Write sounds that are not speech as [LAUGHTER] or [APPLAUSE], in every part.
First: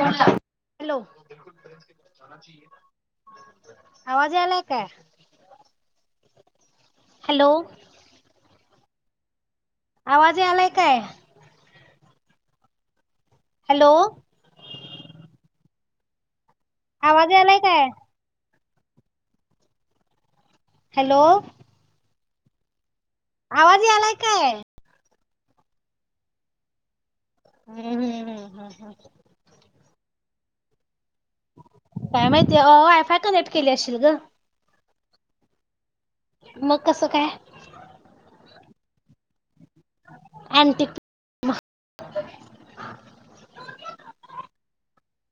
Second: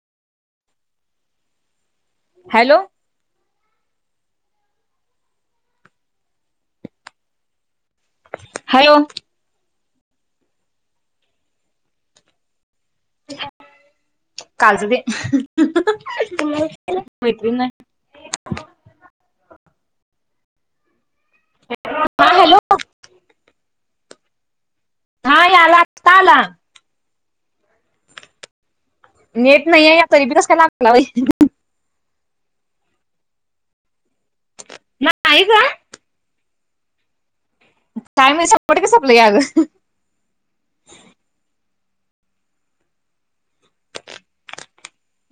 Hello hello [INAUDIBLE] आवाज आलाय का हॅलो हॅलो आवाज आलाय काय हॅलो कालचं ते आवाज मैत्रीण आलाय नाही. काय हॅलो हा हॅलो आवाज यालाय काय हा यायला आता आला हम्म हम् हम्म हम् हम् नेट नाही आहे या तरी बी कस काय लागलाई काय माहितीय अ वायफाय कनेक्ट केली असशील ग नाही ग मग कसं काय काय माहित शंभर टक्के सपल याग अंट [UNINTELLIGIBLE]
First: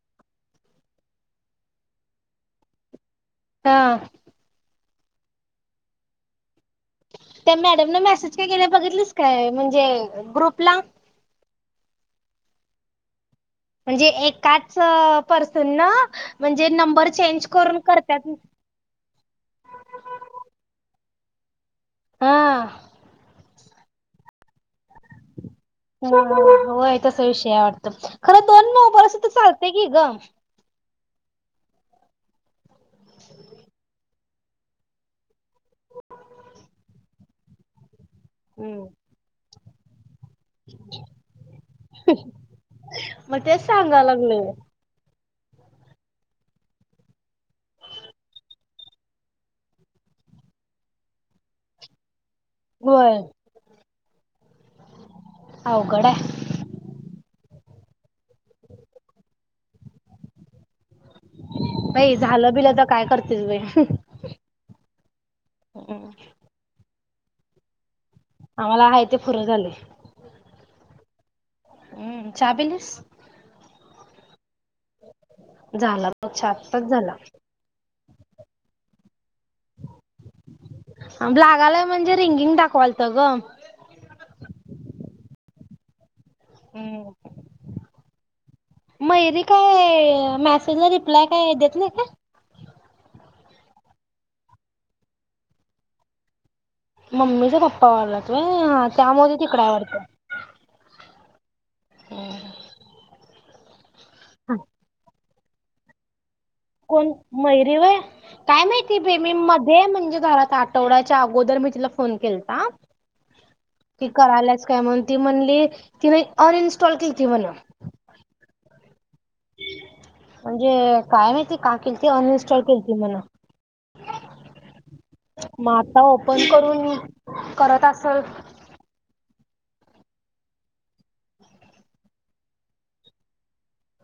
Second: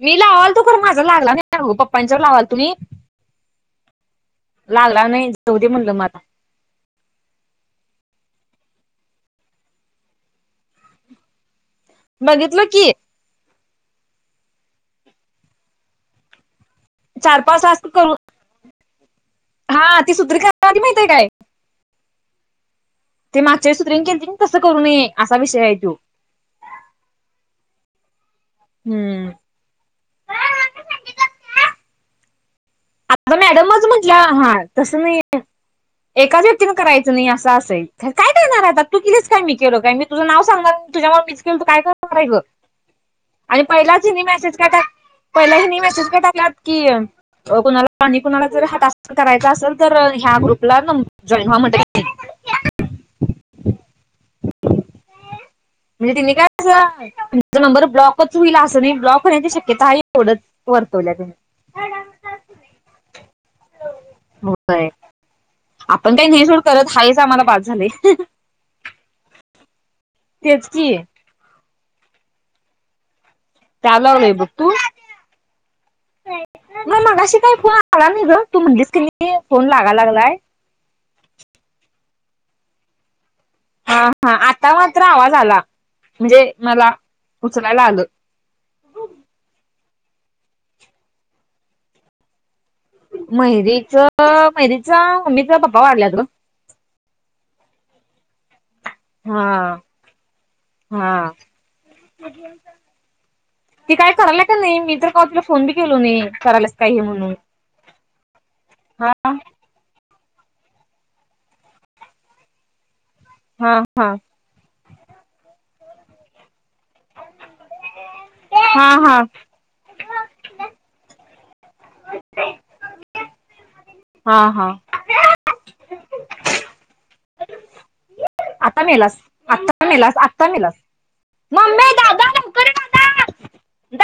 मी लावाल तू प माझा लागला नाहीग पप्पांच्यावर लावाल तुम्ही हा लागला नाही जाऊ दे म्हणलं मग आता त्या मॅडम न मेसेज काय केल्या बघितलीस काय म्हणजे ग्रुपला बघितलं की म्हणजे एकाच पर्सन न नंबर चार चेंज पाच करून वाजत करू करतात हा ती सत्री खण्या आधी माहतीय काय हा माच्या सुत्रिंग के तसं करूनये ह हो तस विषय आ वाडत त खरं दोन नऊ वर्स हम्म तर चालते की ग आता मॅडमच म्हटलं हा तसं नाही एकाच व्यक्तीने करायचं नाही असं असेल तर काय टणार आताात हम्म तू केलेस का म केो काय म तुझं नाव सांगा तुझ्यामुळे मिीच केल तू काय करणार आहे ग मग आणि तेच सांगाय पहिलाच ह लागलोय मेसेज काता पहिलाही नाही मेसेज का टाकलात की कुणाला आणि कुणाला जर हा तासर करायचा असेल तर ह्या ग्रुपला न जॉईन व म्हणत होय अवघड म्हणजे आहे तिने काय असा नबर ब्लाॉक चला असं नाही ब्ॉकण्या त ओडत पररतल बाई झालं बिलं तर काय करते त होय आपण काही ने सोड करत आहेाच आम्हाला बाद झाले आम्हाला आहे ते पूर्ण झाले तेच कि हम्म चाबलीस ला ब त झाला बघ चहा आत्ताच म झाला मगशी काही फोन आला नाही ग तू म्हणेच की फोन लागा लागलाय हिंगिंग दाखवालतगो हा हा आता मात्र आवाज आला म्हणजे मला हम्म उचलायला आलं मयुरी काय मेसेजला रिप्लाय काय देत नाही का मैरीच मैरीचा मम्मीचा पप्पा वाढला त मम्मीच पप्पा वारलात व्हय. त्यामुळे ती हा तिकडं आहे वाटतं हा ती काय करायला का नाही. मी इतर का फोन बी केलो नई. कोण मयुरी व्हय. काय माहिती हा बई मी मध्ये म्हणजे पार आता आठवडाच्या अगोदर मी तिला फोन केलता. हा ती हा करालाच काय म्हणून ती म्हणली तिमही ऑरेंजस्टॉल घेती म्हण. हा हा म्हणजे काय माहिती का केलती. अनइनस्टॉल केलती म्हण. हा हा आता ओपन करून करत असल आता मेलास. आत्ता मेलास. आत्ता मेलास. मम्मे दादा लवकर ये दादा.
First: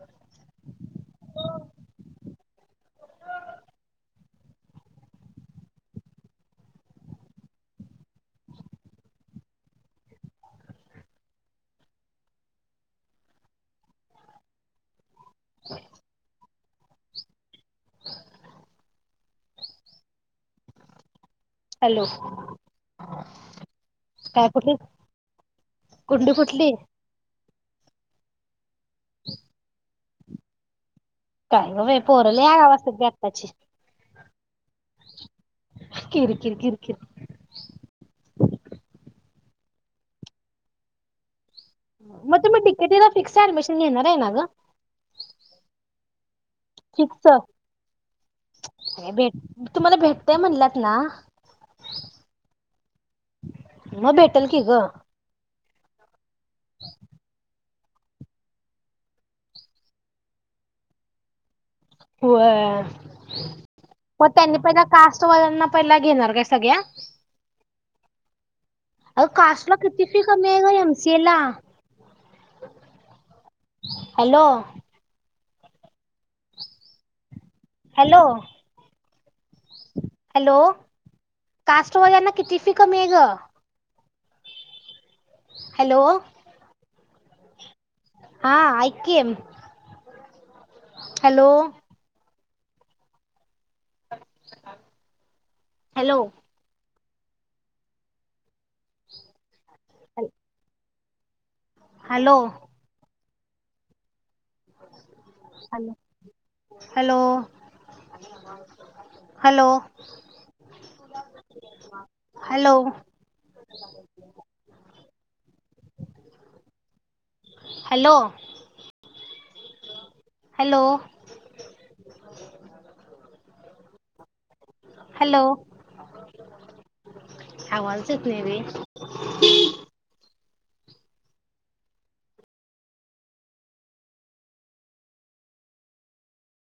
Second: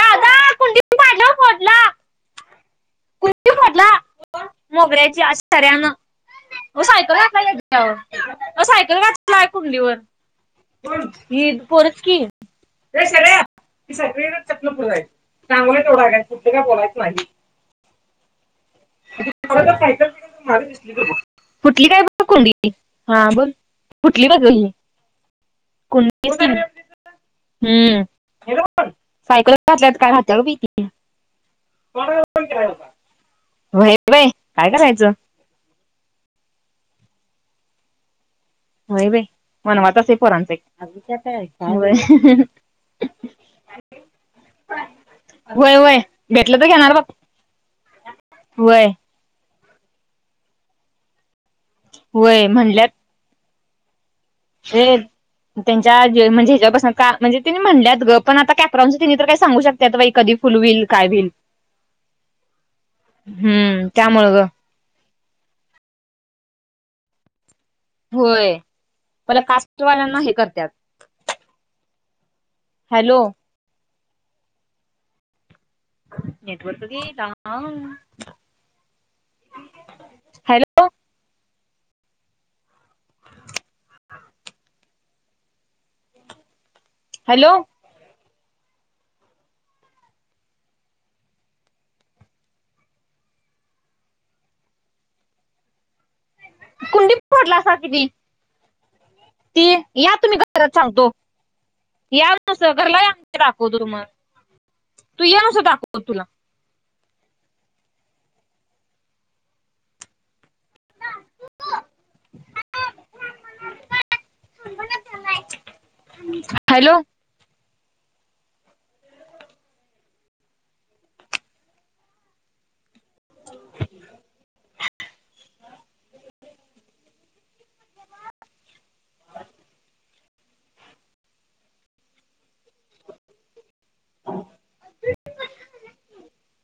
दादा कुंडी कुंडी फोडला मोगऱ्याची. अ शऱ्यान सायकल घातलाय याच्यावर सायकल घातलाय कुंडीवर. कोण ही पोरच कि, ये शरर्या ही सायकल घ्यायची पुढे जायचं. चांगले तोडा घ्यायचे. ते काय बोलायच माझी [INAUDIBLE] [UNINTELLIGIBLE] फुटली काय हॅलो बघ कुंडी हा बोल फुटली बघ काय ग ही कुठली कुंडी हम्म हॅलो सायकल घातल्यात काय हात [UNINTELLIGIBLE] काय ग पोर लई आ वासतात बई आत्ताची. व्हय व्हय काय करायचं? किर किर किर किर होय बाई वनवातच आहे पोरांचे. मग तुम्ही डीकेटीला फिक्स ऍडमिशन घेणार आहे ना ग वय वय भेटलं तर घेणार बघ फिक्स वय काय भेट मी तुम्हाला भेटतय म्हणलात ना. होय म्हणल्यात. म भेटल कि ग. ए त्यांच्या म्हणजे ह्याच्या पासन का म्हणजे ते म्हणल्यात ग पण आता कॅप ति तर काही सांगू शकतात कधी फुल होईल काय होईल होय त्यामुळ मग ग त्यांनी पहिल कास पोरांना पहिला घेणार काय सगळ्या. होय अ मला कास्टला कास्टवाल्यांना कतफी हे कमी आहे करत्यात का एम सी एला hello hello network hello hello कास्टवाज्यांना किती फीिकमी आहे ग हॅलो हॅलो हा ऐकम हॅलो हॅलो कुंडी फोडला अस किी ती या तुम्ही घरात सांगतो हॅलो यास घरला राखो तो मग तू या मासं हॅलो दाकव तुला hello hello hello hello hello hello hello आवाजच येत न र